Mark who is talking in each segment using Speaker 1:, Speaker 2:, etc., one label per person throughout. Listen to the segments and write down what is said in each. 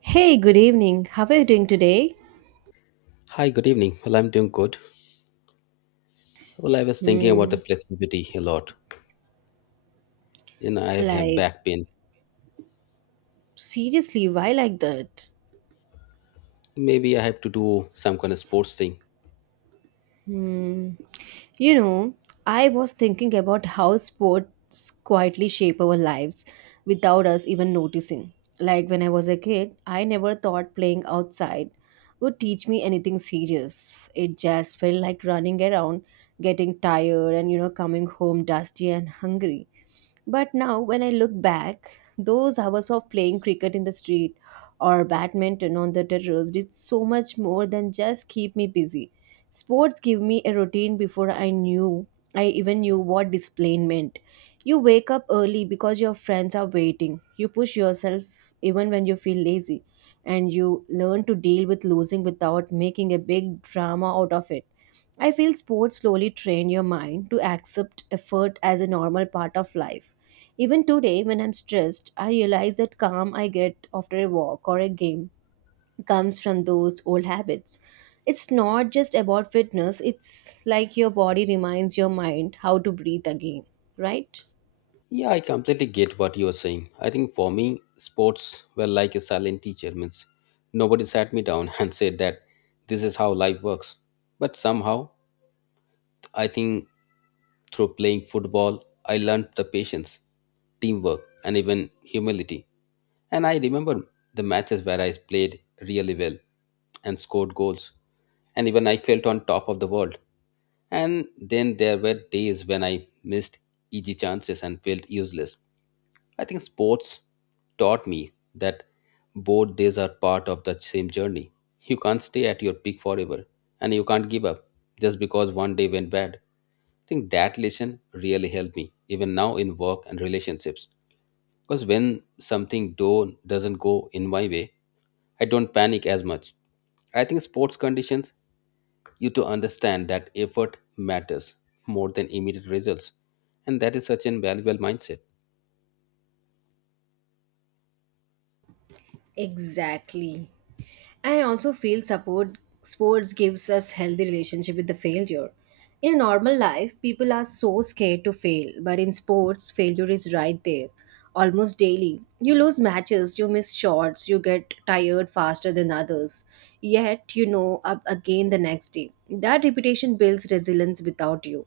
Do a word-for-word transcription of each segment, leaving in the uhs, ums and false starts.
Speaker 1: Hey, good evening. How are you doing today?
Speaker 2: Hi, good evening. Well, I'm doing good. Well, I was thinking about
Speaker 1: Hmm.
Speaker 2: the flexibility a lot. You know, I have
Speaker 1: Like,
Speaker 2: back pain.
Speaker 1: seriously, why like that?
Speaker 2: Maybe I have to do some kind of sports thing.
Speaker 1: Hmm. You know, I was thinking about how sports quietly shape our lives without us even noticing. Like, when I was a kid, I never thought playing outside would teach me anything serious. It just felt like running around, getting tired, and, you know, coming home dusty and hungry. But now, when I look back, those hours of playing cricket in the street or badminton on the terrace did so much more than just keep me busy. Sports give me a routine before I knew I even knew what display meant. You wake up early because your friends are waiting. You push yourself even when you feel lazy, and you learn to deal with losing without making a big drama out of it. I feel sports slowly train your mind to accept effort as a normal part of life. Even today, when I'm stressed, I realize that calm I get after a walk or a game comes from those old habits. It's not just about fitness, it's like your body reminds your mind how to breathe again, right?
Speaker 2: Yeah, I completely get what you are saying. I think for me, sports were like a silent teacher. Means nobody sat me down and said that this is how life works. But somehow, I think through playing football, I learned the patience, teamwork, and even humility. And I remember the matches where I played really well and scored goals. And even I felt on top of the world. And then there were days when I missed easy chances and felt useless. I think sports taught me that both days are part of the same journey. You can't stay at your peak forever and you can't give up just because one day went bad. I think that lesson really helped me even now in work and relationships. Because when something do doesn't go in my way, I don't panic as much. I think sports conditions you to understand that effort matters more than immediate results, and that is such an valuable mindset.
Speaker 1: Exactly. I also feel support sports gives us healthy relationship with the failure. In normal life, people are so scared to fail, but in sports, failure is right there, almost daily. You lose matches, you miss shots, you get tired faster than others. Yet you know up again the next day. That repetition builds resilience without you.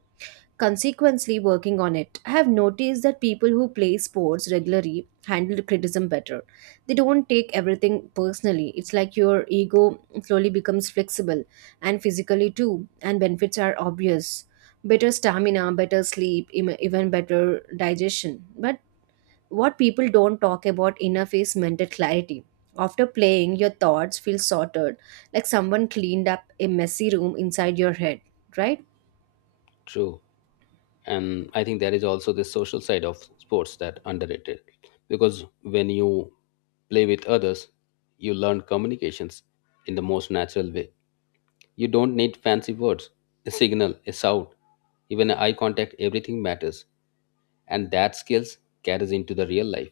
Speaker 1: Consequently, working on it, I have noticed that people who play sports regularly handle criticism better. They don't take everything personally. It's like your ego slowly becomes flexible and physically too, and benefits are obvious. Better stamina, better sleep, im- even better digestion. But what people don't talk about enough is mental clarity. After playing, your thoughts feel sorted, like someone cleaned up a messy room inside your head, right?
Speaker 2: True. And I think there is also the social side of sports that underrated because when you play with others you learn communications in the most natural way. You don't need fancy words, a signal, a shout, even eye contact, everything matters. And that skills carries into the real life.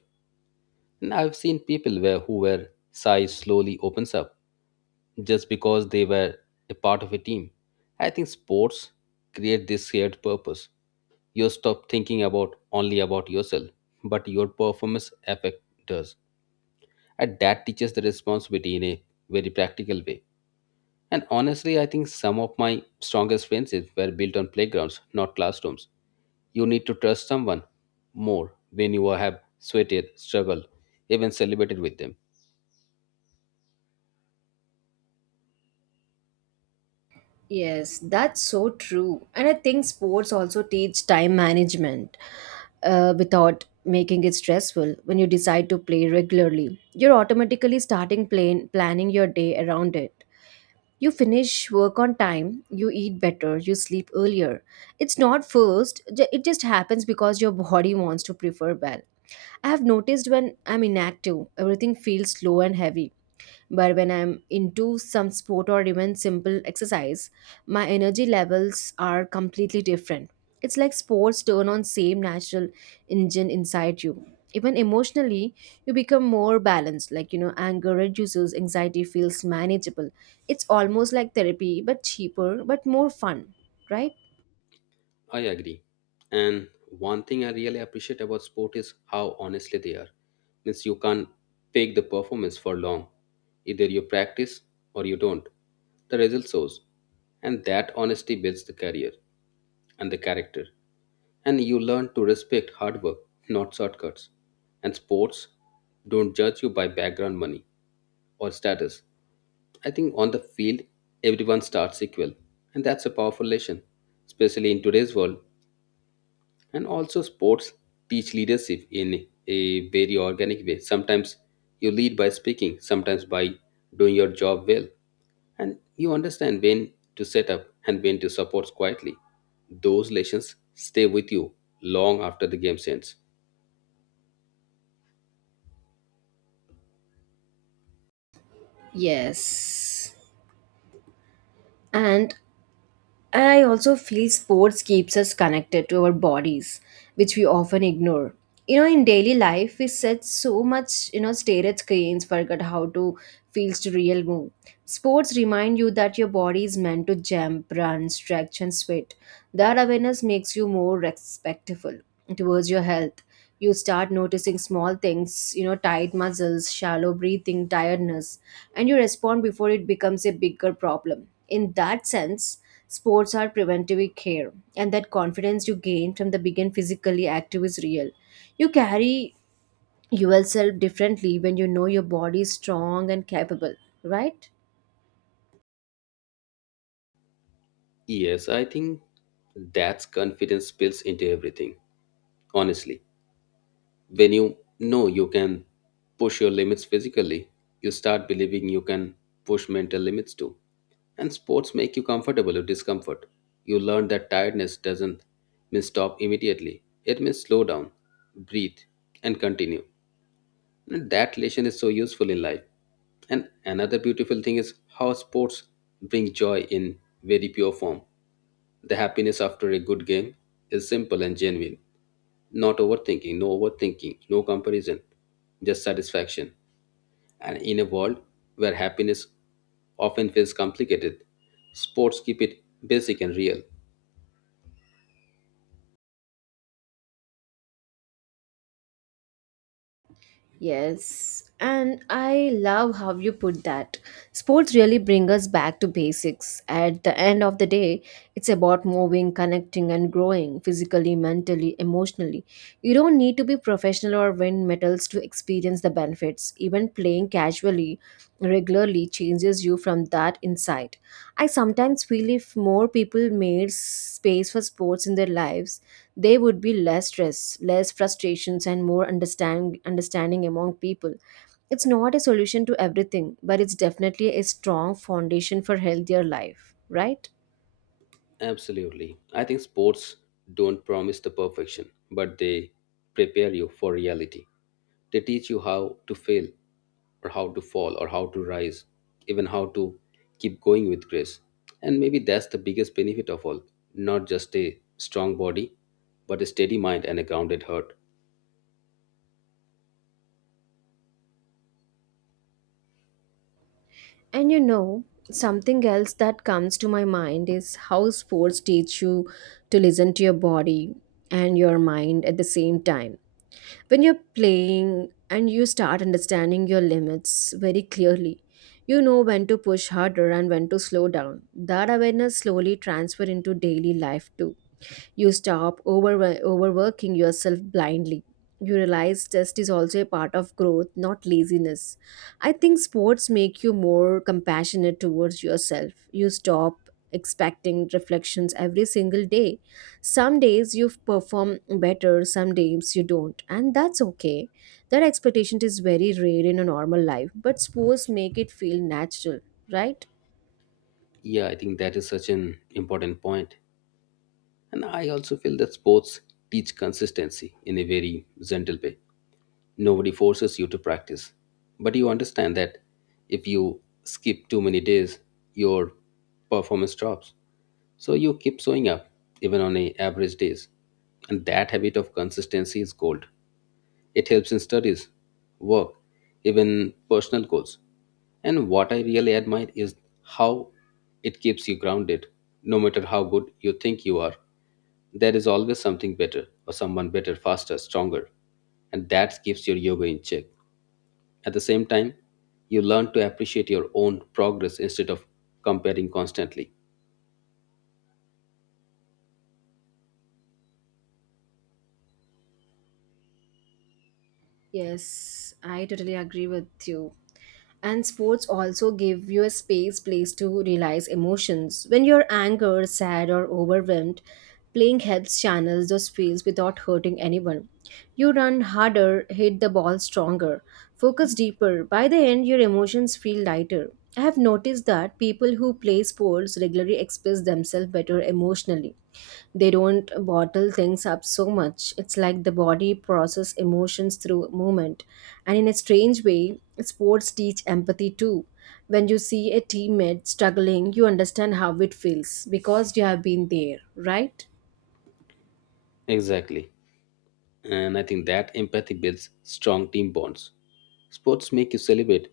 Speaker 2: And I've seen people where who were shy slowly opens up just because they were a part of a team. I think sports create this shared purpose. You stop thinking about only about yourself but your performance affect does, and that teaches the responsibility in a very practical way. And honestly I think some of my strongest friendships were built on playgrounds, not classrooms. You need to trust someone more when you have sweated, struggled, even celebrated with them.
Speaker 1: Yes, that's so true. And I think sports also teach time management uh, without making it stressful. When you decide to play regularly, you're automatically starting plan- planning your day around it. You finish work on time, you eat better, you sleep earlier. It's not forced, ju- it just happens because your body wants to prefer well. I have noticed when I'm inactive, everything feels slow and heavy but when I'm into some sport or even simple exercise, my energy levels are completely different. It's like sports turn on same natural engine inside you. Even emotionally, you become more balanced. Like you know, anger reduces, anxiety feels manageable. It's almost like therapy, but cheaper, but more fun, right?
Speaker 2: I agree. And one thing I really appreciate about sport is how honestly they are. Means you can't fake the performance for long. Either you practice or you don't. The result shows. And that honesty builds the career and the character. And you learn to respect hard work, not shortcuts. And sports don't judge you by background, money or status. I think on the field, everyone starts equal. And that's a powerful lesson, especially in today's world. And also sports teach leadership in a very organic way. Sometimes you lead by speaking, sometimes by doing your job well, and you understand when to set up and when to support quietly. Those lessons stay with you long after the game ends.
Speaker 1: Yes. And I also feel sports keeps us connected to our bodies, which we often ignore. You know, in daily life, we set so much, you know, stare at screens, forget how to feels to real move. Sports remind you that your body is meant to jump, run, stretch, and sweat. That awareness makes you more respectful towards your health. You start noticing small things, you know, tight muscles, shallow breathing, tiredness, and you respond before it becomes a bigger problem. In that sense, sports are preventive care, and that confidence you gain from the begin physically active is real. You carry yourself differently when you know your body is strong and capable, right?
Speaker 2: Yes, I think that's confidence spills into everything, honestly. When you know you can push your limits physically, you start believing you can push mental limits too. And sports make you comfortable with discomfort. You learn that tiredness doesn't mean stop immediately, it means slow down, breathe, and continue. And that lesson is so useful in life. And another beautiful thing is how sports bring joy in very pure form. The happiness after a good game is simple and genuine. Not overthinking, no overthinking, no comparison, just satisfaction. And in a world where happiness often feels complicated, sports keep it basic and real.
Speaker 1: Yes, and I love how you put that. Sports really bring us back to basics. At the end of the day, it's about moving, connecting, and growing physically, mentally, emotionally. You don't need to be professional or win medals to experience the benefits. Even playing casually, regularly changes you from that inside. I sometimes feel if more people made space for sports in their lives, there would be less stress, less frustrations, and more understand, understanding among people. It's not a solution to everything, but it's definitely a strong foundation for healthier life, right?
Speaker 2: Absolutely. I think sports don't promise the perfection, but they prepare you for reality. They teach you how to fail, or how to fall, or how to rise, even how to keep going with grace. And maybe that's the biggest benefit of all, not just a strong body, but a steady mind and a grounded heart.
Speaker 1: And you know, something else that comes to my mind is how sports teach you to listen to your body and your mind at the same time. When you're playing and you start understanding your limits very clearly, you know when to push harder and when to slow down. That awareness slowly transfer into daily life too. You stop over, overworking yourself blindly. You realize test is also a part of growth, not laziness. I think sports make you more compassionate towards yourself. You stop expecting reflections every single day. Some days you perform better, some days you don't, and that's okay. That expectation is very rare in a normal life, but sports make it feel natural, right?
Speaker 2: Yeah, I think that is such an important point. And I also feel that sports teach consistency in a very gentle way. Nobody forces you to practice. But you understand that if you skip too many days, your performance drops. So you keep showing up even on a average days. And that habit of consistency is gold. It helps in studies, work, even personal goals. And what I really admire is how it keeps you grounded, no matter how good you think you are. There is always something better, or someone better, faster, stronger, and that keeps your yoga in check. At the same time, you learn to appreciate your own progress instead of comparing constantly.
Speaker 1: Yes, I totally agree with you. And sports also give you a space place to realize emotions when you're angry, sad or overwhelmed. Playing helps channel those feels without hurting anyone. You run harder, hit the ball stronger, focus deeper. By the end your emotions feel lighter. I have noticed that people who play sports regularly express themselves better emotionally. They don't bottle things up so much. It's like the body process emotions through movement. And in a strange way, sports teach empathy too. When you see a teammate struggling, you understand how it feels because you have been there, right?
Speaker 2: Exactly. And I think that empathy builds strong team bonds. Sports make you celebrate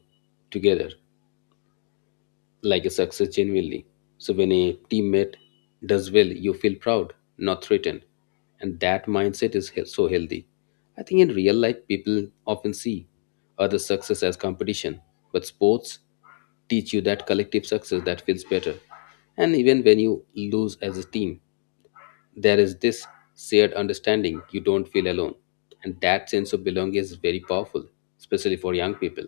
Speaker 2: together like a success genuinely. So when a teammate does well, you feel proud, not threatened. And that mindset is he- so healthy. I think in real life, people often see other success as competition, but sports teach you that collective success that feels better. And even when you lose as a team, there is this shared understanding, you don't feel alone. And that sense of belonging is very powerful, especially for young people.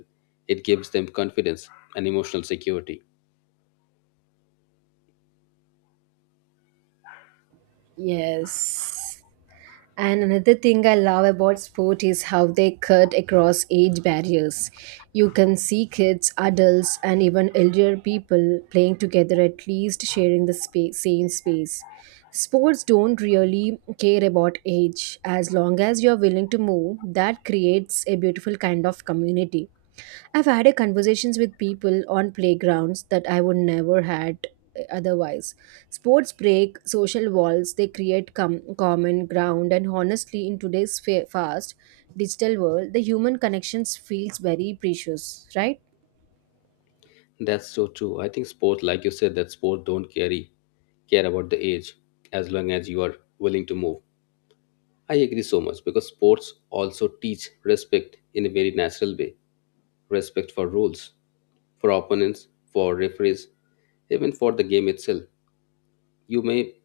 Speaker 2: It gives them confidence and emotional security.
Speaker 1: Yes. And another thing I love about sport is how they cut across age barriers. You can see kids, adults, and even elder people playing together, at least sharing the space, same space. Sports don't really care about age. As long as you're willing to move, that creates a beautiful kind of community. I've had a conversations with people on playgrounds that I would never had otherwise. Sports break social walls, they create com- common ground, and honestly, in today's fa- fast digital world, the human connections feels very precious, right?
Speaker 2: That's so true. I think sport, like you said, that sport don't carry care about the age as long as you are willing to move. I agree so much because sports also teach respect in a very natural way. Respect for rules, for opponents, for referees, even for the game itself. You may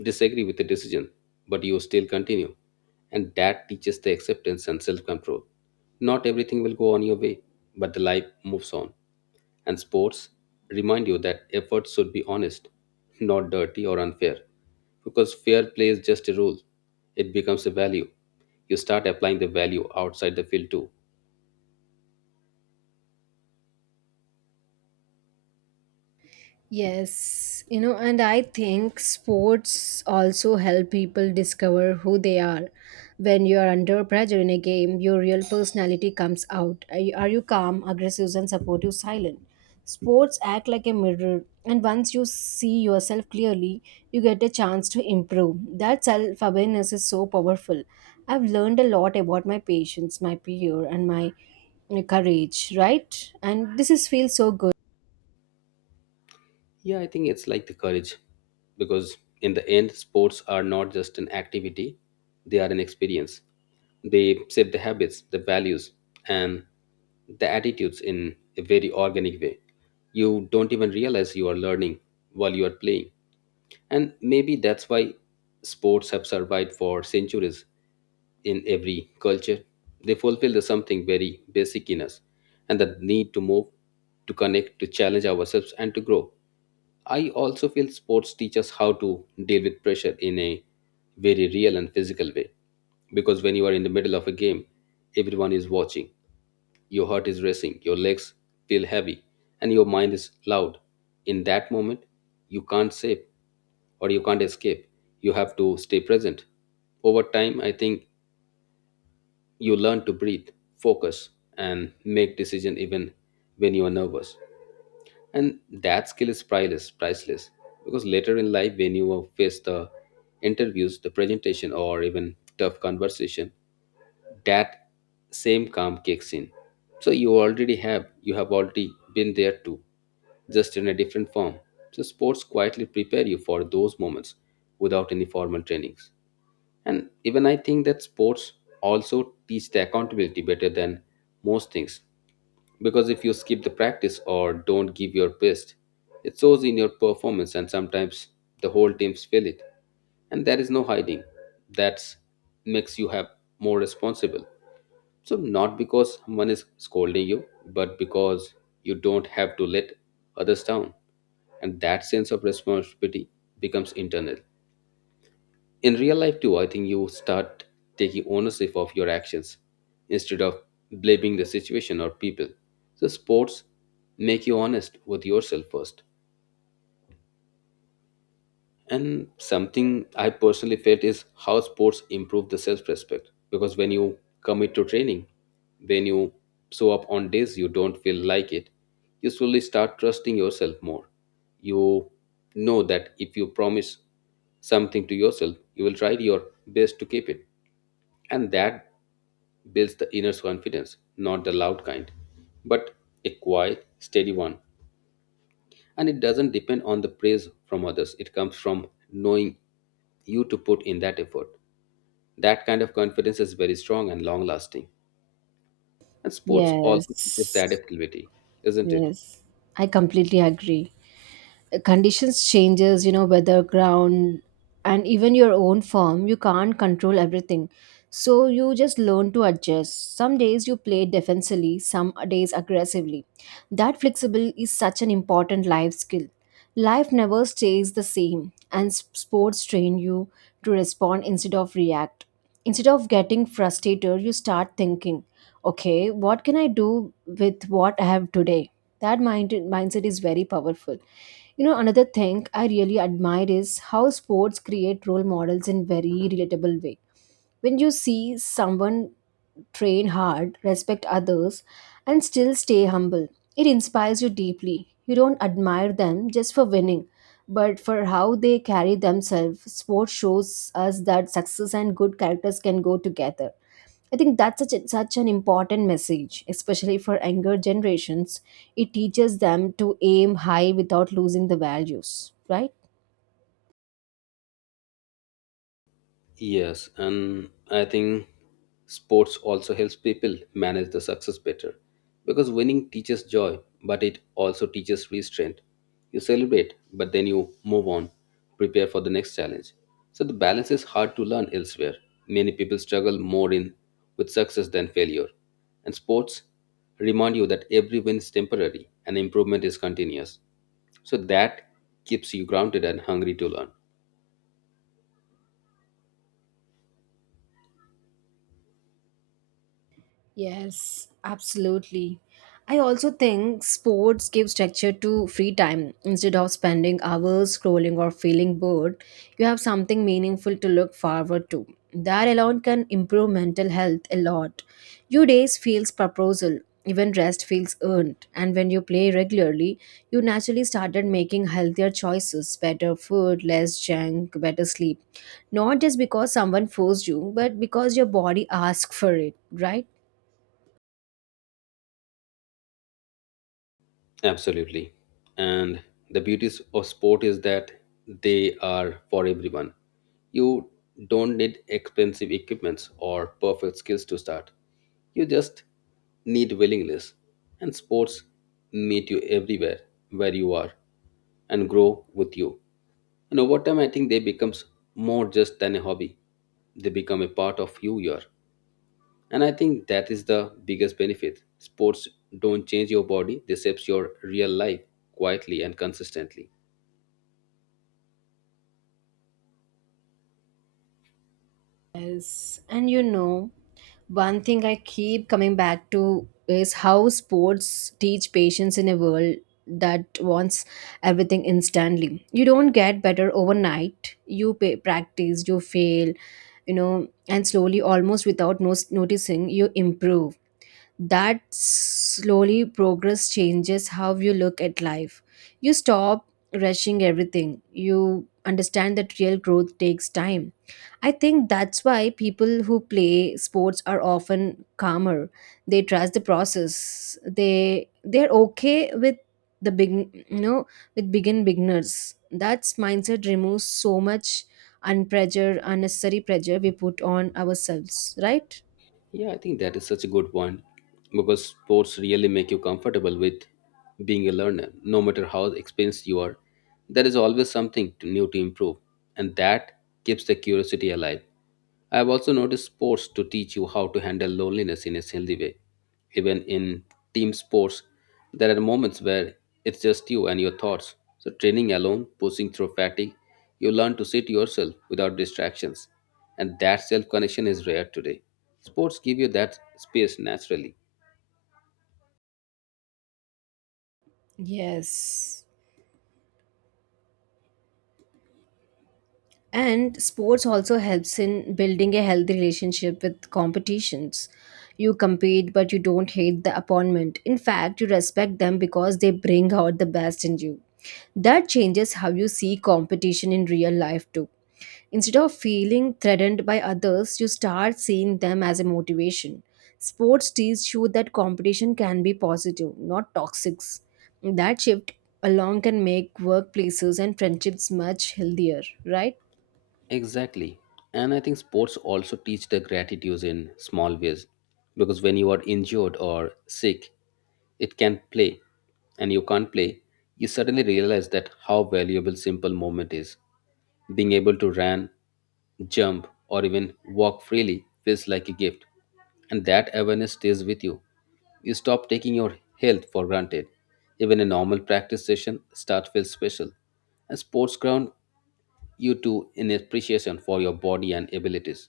Speaker 2: disagree with the decision, but you still continue. And that teaches the acceptance and self control. Not everything will go on your way, but the life moves on and sports remind you that efforts should be honest, not dirty or unfair. Because fair play is just a rule, it becomes a value. You start applying the value outside the field too.
Speaker 1: Yes, you know, and I think sports also help people discover who they are. When you are under pressure in a game, your real personality comes out. Are you, are you calm, aggressive, and supportive, silent? Sports act like a mirror, and once you see yourself clearly, you get a chance to improve. That self awareness is so powerful. I've learned a lot about my patience, my peer, and my uh, courage, right? And this is feels so good.
Speaker 2: Yeah, I think it's like the courage because in the end, sports are not just an activity, they are an experience. They shape the habits, the values, and the attitudes in a very organic way. You don't even realize you are learning while you are playing. And maybe that's why sports have survived for centuries in every culture. They fulfill the something very basic in us and the need to move, to connect, to challenge ourselves, and to grow. I also feel sports teach us how to deal with pressure in a very real and physical way because when you are in the middle of a game, everyone is watching. Your heart is racing, your legs feel heavy, and your mind is loud. In that moment, you can't save or you can't escape. You have to stay present. Over time, I think you learn to breathe, focus, and make decision even when you are nervous. And that skill is priceless, priceless. Because later in life, when you face the interviews, the presentation, or even tough conversation, that same calm kicks in, so you already have you have already been there too, just in a different form. So sports quietly prepare you for those moments without any formal trainings. And even I think that sports also teach the accountability better than most things because if you skip the practice or don't give your best, it shows in your performance and sometimes the whole teams feel it. And there is no hiding. That makes you have more responsible. So not because someone is scolding you, but because you don't have to let others down. And that sense of responsibility becomes internal in real life too. I think you start taking ownership of your actions instead of blaming the situation or people. So sports make you honest with yourself first. And something I personally felt is how sports improve the self-respect, because when you commit to training, when you show up on days you don't feel like it, you slowly start trusting yourself more. You know that if you promise something to yourself, you will try your best to keep it. And that builds the inner confidence, not the loud kind, but a quiet, steady one. And it doesn't depend on the praise from others, it comes from knowing you to put in that effort. That kind of confidence is very strong and long lasting. And sports also teaches that
Speaker 1: Yes.
Speaker 2: adaptability, isn't it?
Speaker 1: Yes, I completely agree. Uh, Conditions changes, you know, weather, ground, and even your own form. You can't control everything. So you just learn to adjust. Some days you play defensively, some days aggressively. That flexible is such an important life skill. Life never stays the same, and s- sports train you to respond instead of react. Instead of getting frustrated, you start thinking, okay, what can I do with what I have today? that mind, mindset is very powerful. you know another thing I really admire is how sports create role models in very relatable way. When you see someone train hard, respect others, and still stay humble. It inspires you deeply. You don't admire them just for winning, but for how they carry themselves. Sport shows us that success and good characters can go together. I think that's such, a, such an important message, especially for younger generations. It teaches them to aim high without losing the values, right?
Speaker 2: Yes, and I think sports also helps people manage the success better because winning teaches joy, but it also teaches restraint. You celebrate, but then you move on, prepare for the next challenge. So the balance is hard to learn elsewhere. Many people struggle more in with success than failure. And sports remind you that every win is temporary and improvement is continuous. So that keeps you grounded and hungry to learn.
Speaker 1: Yes, absolutely. I also think sports give structure to free time. Instead of spending hours scrolling or feeling bored, you have something meaningful to look forward to. That alone can improve mental health a lot. Your days feels proposal, even rest feels earned. And when you play regularly, you naturally started making healthier choices, better food, less junk, better sleep. Not just because someone forced you, but because your body asked for it, right?
Speaker 2: Absolutely. And the beauties of sport is that they are for everyone. You don't need expensive equipments or perfect skills to start. You just need willingness. And sports meet you everywhere where you are and grow with you. And over time I think they becomes more just than a hobby. They become a part of who you are, and I think that is the biggest benefit. Sports don't change your body, they shapes your real life quietly and consistently.
Speaker 1: Yes, and you know, one thing I keep coming back to is how sports teach patience in a world that wants everything instantly. You don't get better overnight. You pay, practice, you fail, you know, and slowly, almost without no- noticing, you improve. That slowly progress changes how you look at life. You stop rushing everything. You understand that real growth takes time. I think that's why people who play sports are often calmer. They trust the process. They they're okay with the big you know with begin beginners. That mindset removes so much unpressure, unnecessary pressure we put on ourselves, right?
Speaker 2: Yeah, I think that is such a good point, because sports really make you comfortable with being a learner. No matter how experienced you are, there is always something to, new to improve, and that keeps the curiosity alive. I have also noticed sports to teach you how to handle loneliness in a healthy way. Even in team sports, there are moments where it's just you and your thoughts. So, training alone, pushing through fatigue, you learn to sit yourself without distractions. And that self connection is rare today. Sports give you that space naturally.
Speaker 1: Yes. And sports also helps in building a healthy relationship with competitions. You compete, but you don't hate the opponent. In fact, you respect them because they bring out the best in you. That changes how you see competition in real life, too. Instead of feeling threatened by others, you start seeing them as a motivation. Sports teach you that competition can be positive, not toxic. That shift alone can make workplaces and friendships much healthier, right?
Speaker 2: Exactly. And I think sports also teach the gratitude in small ways. Because when you are injured or sick, it can play and you can't play, you suddenly realize that how valuable simple moment is. Being able to run, jump, or even walk freely feels like a gift, and that awareness stays with you. You stop taking your health for granted. Even a normal practice session start feels special, and sports ground you to in appreciation for your body and abilities.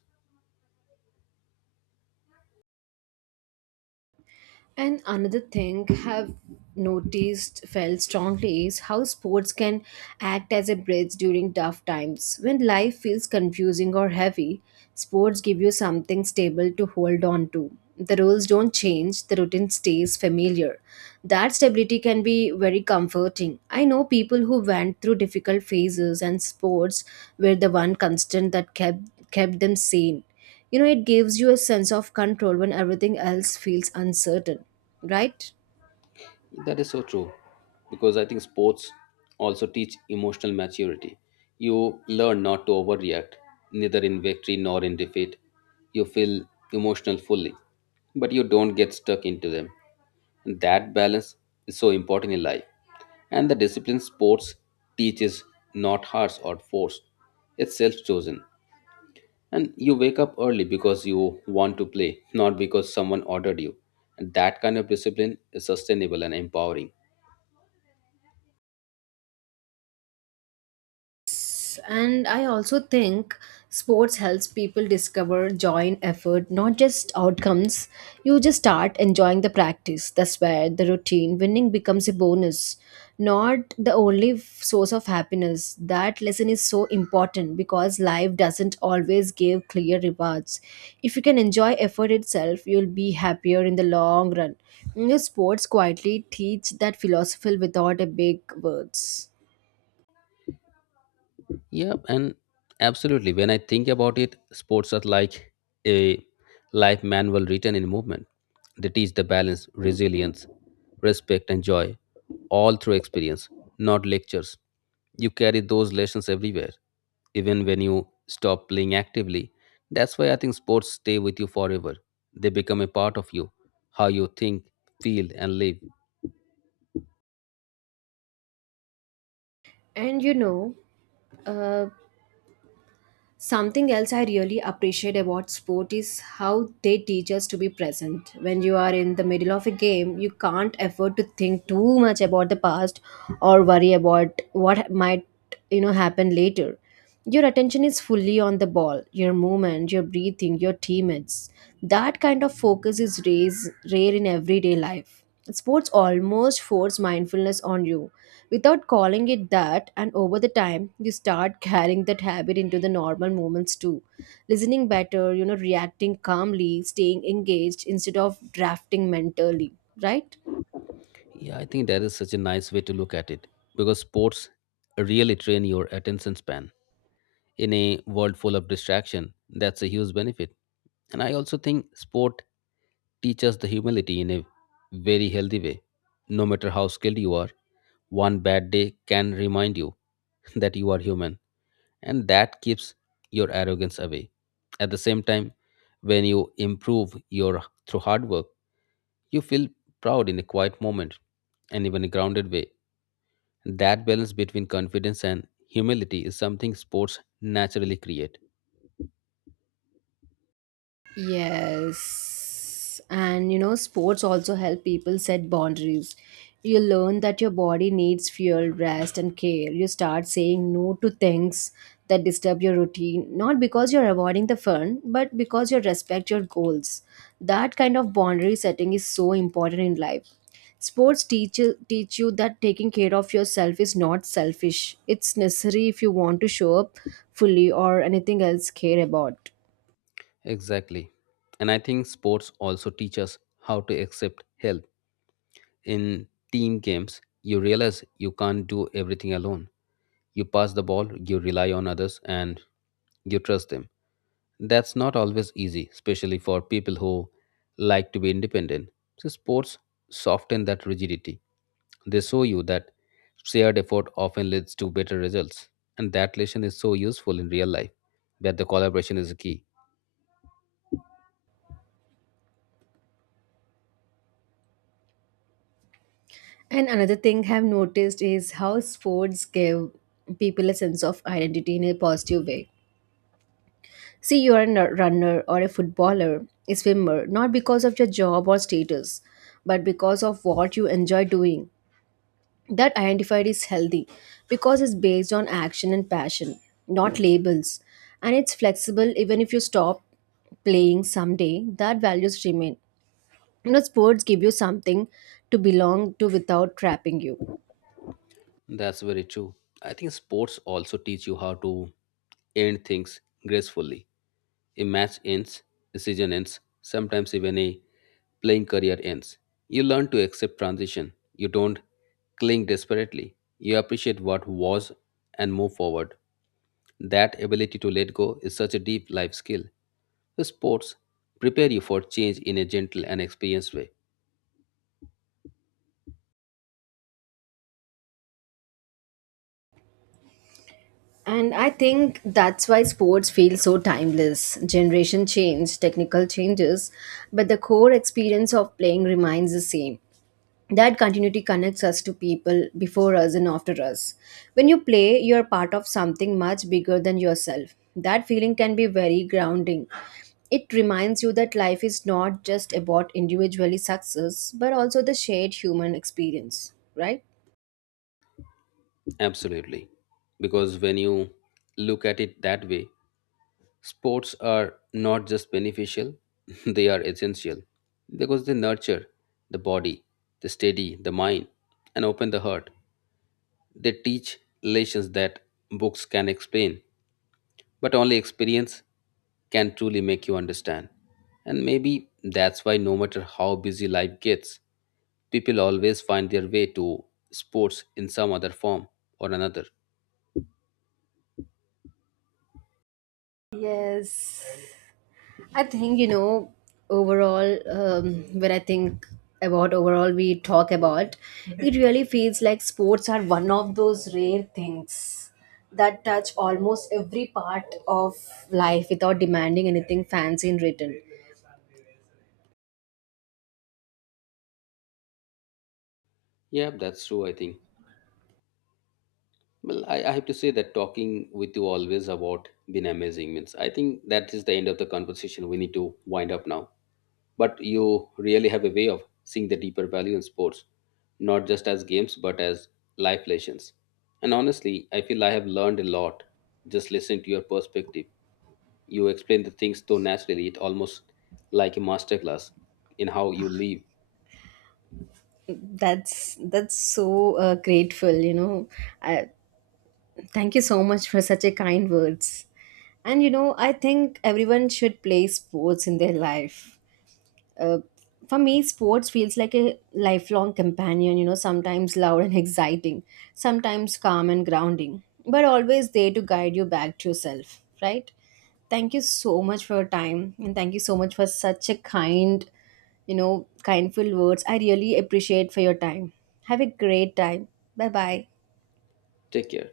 Speaker 1: And another thing have noticed felt strongly is how sports can act as a bridge during tough times. When life feels confusing or heavy, sports give you something stable to hold on to. The rules don't change, the routine stays familiar. That stability can be very comforting. I know people who went through difficult phases, and sports were the one constant that kept kept them sane. You know, it gives you a sense of control when everything else feels uncertain, right?
Speaker 2: That is so true, because I think sports also teach emotional maturity. You learn not to overreact, neither in victory nor in defeat. You feel emotional fully, but you don't get stuck into them. And that balance is so important in life. And the discipline sports teaches not harsh or forced, it's self chosen. And you wake up early because you want to play, not because someone ordered you. And that kind of discipline is sustainable and empowering.
Speaker 1: And I also think sports helps people discover joy in effort, not just outcomes. You just start enjoying the practice. That's where the routine winning becomes a bonus, not the only f- source of happiness. That lesson is so important because life doesn't always give clear rewards. If you can enjoy effort itself, you'll be happier in the long run. You know, sports quietly teach that philosophy without a big words.
Speaker 2: Yep, and absolutely. When I think about it, sports are like a life manual written in movement. They teach the balance, resilience, respect, and joy, all through experience, not lectures. You carry those lessons everywhere, even when you stop playing actively. That's why I think sports stay with you forever. They become a part of you, how you think, feel, and live.
Speaker 1: And you know, Uh, something else I really appreciate about sport is how they teach us to be present. When you are in the middle of a game, you can't afford to think too much about the past or worry about what might, you know, happen later. Your attention is fully on the ball, your movement, your breathing, your teammates. That kind of focus is raise, rare in everyday life. Sports almost force mindfulness on you without calling it that, and over the time, you start carrying that habit into the normal moments too. Listening better, you know, reacting calmly, staying engaged instead of drafting mentally, right?
Speaker 2: Yeah, I think that is such a nice way to look at it, because sports really train your attention span in a world full of distraction. That's a huge benefit. And I also think sport teaches the humility in a very healthy way. No matter how skilled you are, one bad day can remind you that you are human, and that keeps your arrogance away. At the same time, when you improve your through hard work, you feel proud in a quiet moment and even a grounded way. That balance between confidence and humility is something sports naturally create.
Speaker 1: Yes. And you know, sports also help people set boundaries. You learn that your body needs fuel, rest, and care. You start saying no to things that disturb your routine, not because you're avoiding the fun, but because you respect your goals. That kind of boundary setting is so important in life. Sports teach you, teach you that taking care of yourself is not selfish. It's necessary if you want to show up fully or anything else care about.
Speaker 2: Exactly. And I think sports also teach us how to accept help. In team games, you realize you can't do everything alone. You pass the ball, you rely on others, and you trust them. That's not always easy, especially for people who like to be independent. So, sports soften that rigidity. They show you that shared effort often leads to better results, and that lesson is so useful in real life, where the collaboration is key.
Speaker 1: And another thing I've noticed is how sports give people a sense of identity in a positive way. See, you are a n- runner or a footballer, a swimmer, not because of your job or status, but because of what you enjoy doing. That identified is healthy because it's based on action and passion, not labels. And it's flexible. Even if you stop playing someday, that values remain. You know, sports give you something to belong to without trapping you.
Speaker 2: That's very true. I think sports also teach you how to end things gracefully. A match ends, a season ends, sometimes even a playing career ends. You learn to accept transition. You don't cling desperately. You appreciate what was and move forward. That ability to let go is such a deep life skill. The sports prepare you for change in a gentle and experienced way.
Speaker 1: And I think that's why sports feel so timeless. Generation change, technical changes, but the core experience of playing remains the same. That continuity connects us to people before us and after us. When you play, you're part of something much bigger than yourself. That feeling can be very grounding. It reminds you that life is not just about individually success, but also the shared human experience, right?
Speaker 2: Absolutely. Because when you look at it that way, sports are not just beneficial, they are essential, because they nurture the body, they steady the mind, and open the heart. They teach lessons that books can explain, but only experience can truly make you understand. And maybe that's why, no matter how busy life gets, people always find their way to sports in some other form or another.
Speaker 1: Yes. I think, you know, overall, um, when I think about overall, we talk about it, really feels like sports are one of those rare things that touch almost every part of life without demanding anything fancy in return.
Speaker 2: Yeah, that's true, I think. Well, I, I have to say that talking with you always about been amazing means I think that is the end of the conversation. We need to wind up now. But you really have a way of seeing the deeper value in sports, not just as games but as life lessons. And honestly, I feel I have learned a lot just listening to your perspective. You explain the things so naturally, it almost like a masterclass in how you live.
Speaker 1: That's that's so uh, grateful, you know. I, thank you so much for such a kind words. And you know, I think everyone should play sports in their life. uh, for me, sports feels like a lifelong companion. You know, sometimes loud and exciting, sometimes calm and grounding, but always there to guide you back to yourself, right? Thank you so much for your time, and thank you so much for such a kind, you know kindful words. I really appreciate for your time. Have a great time. Bye bye.
Speaker 2: Take care.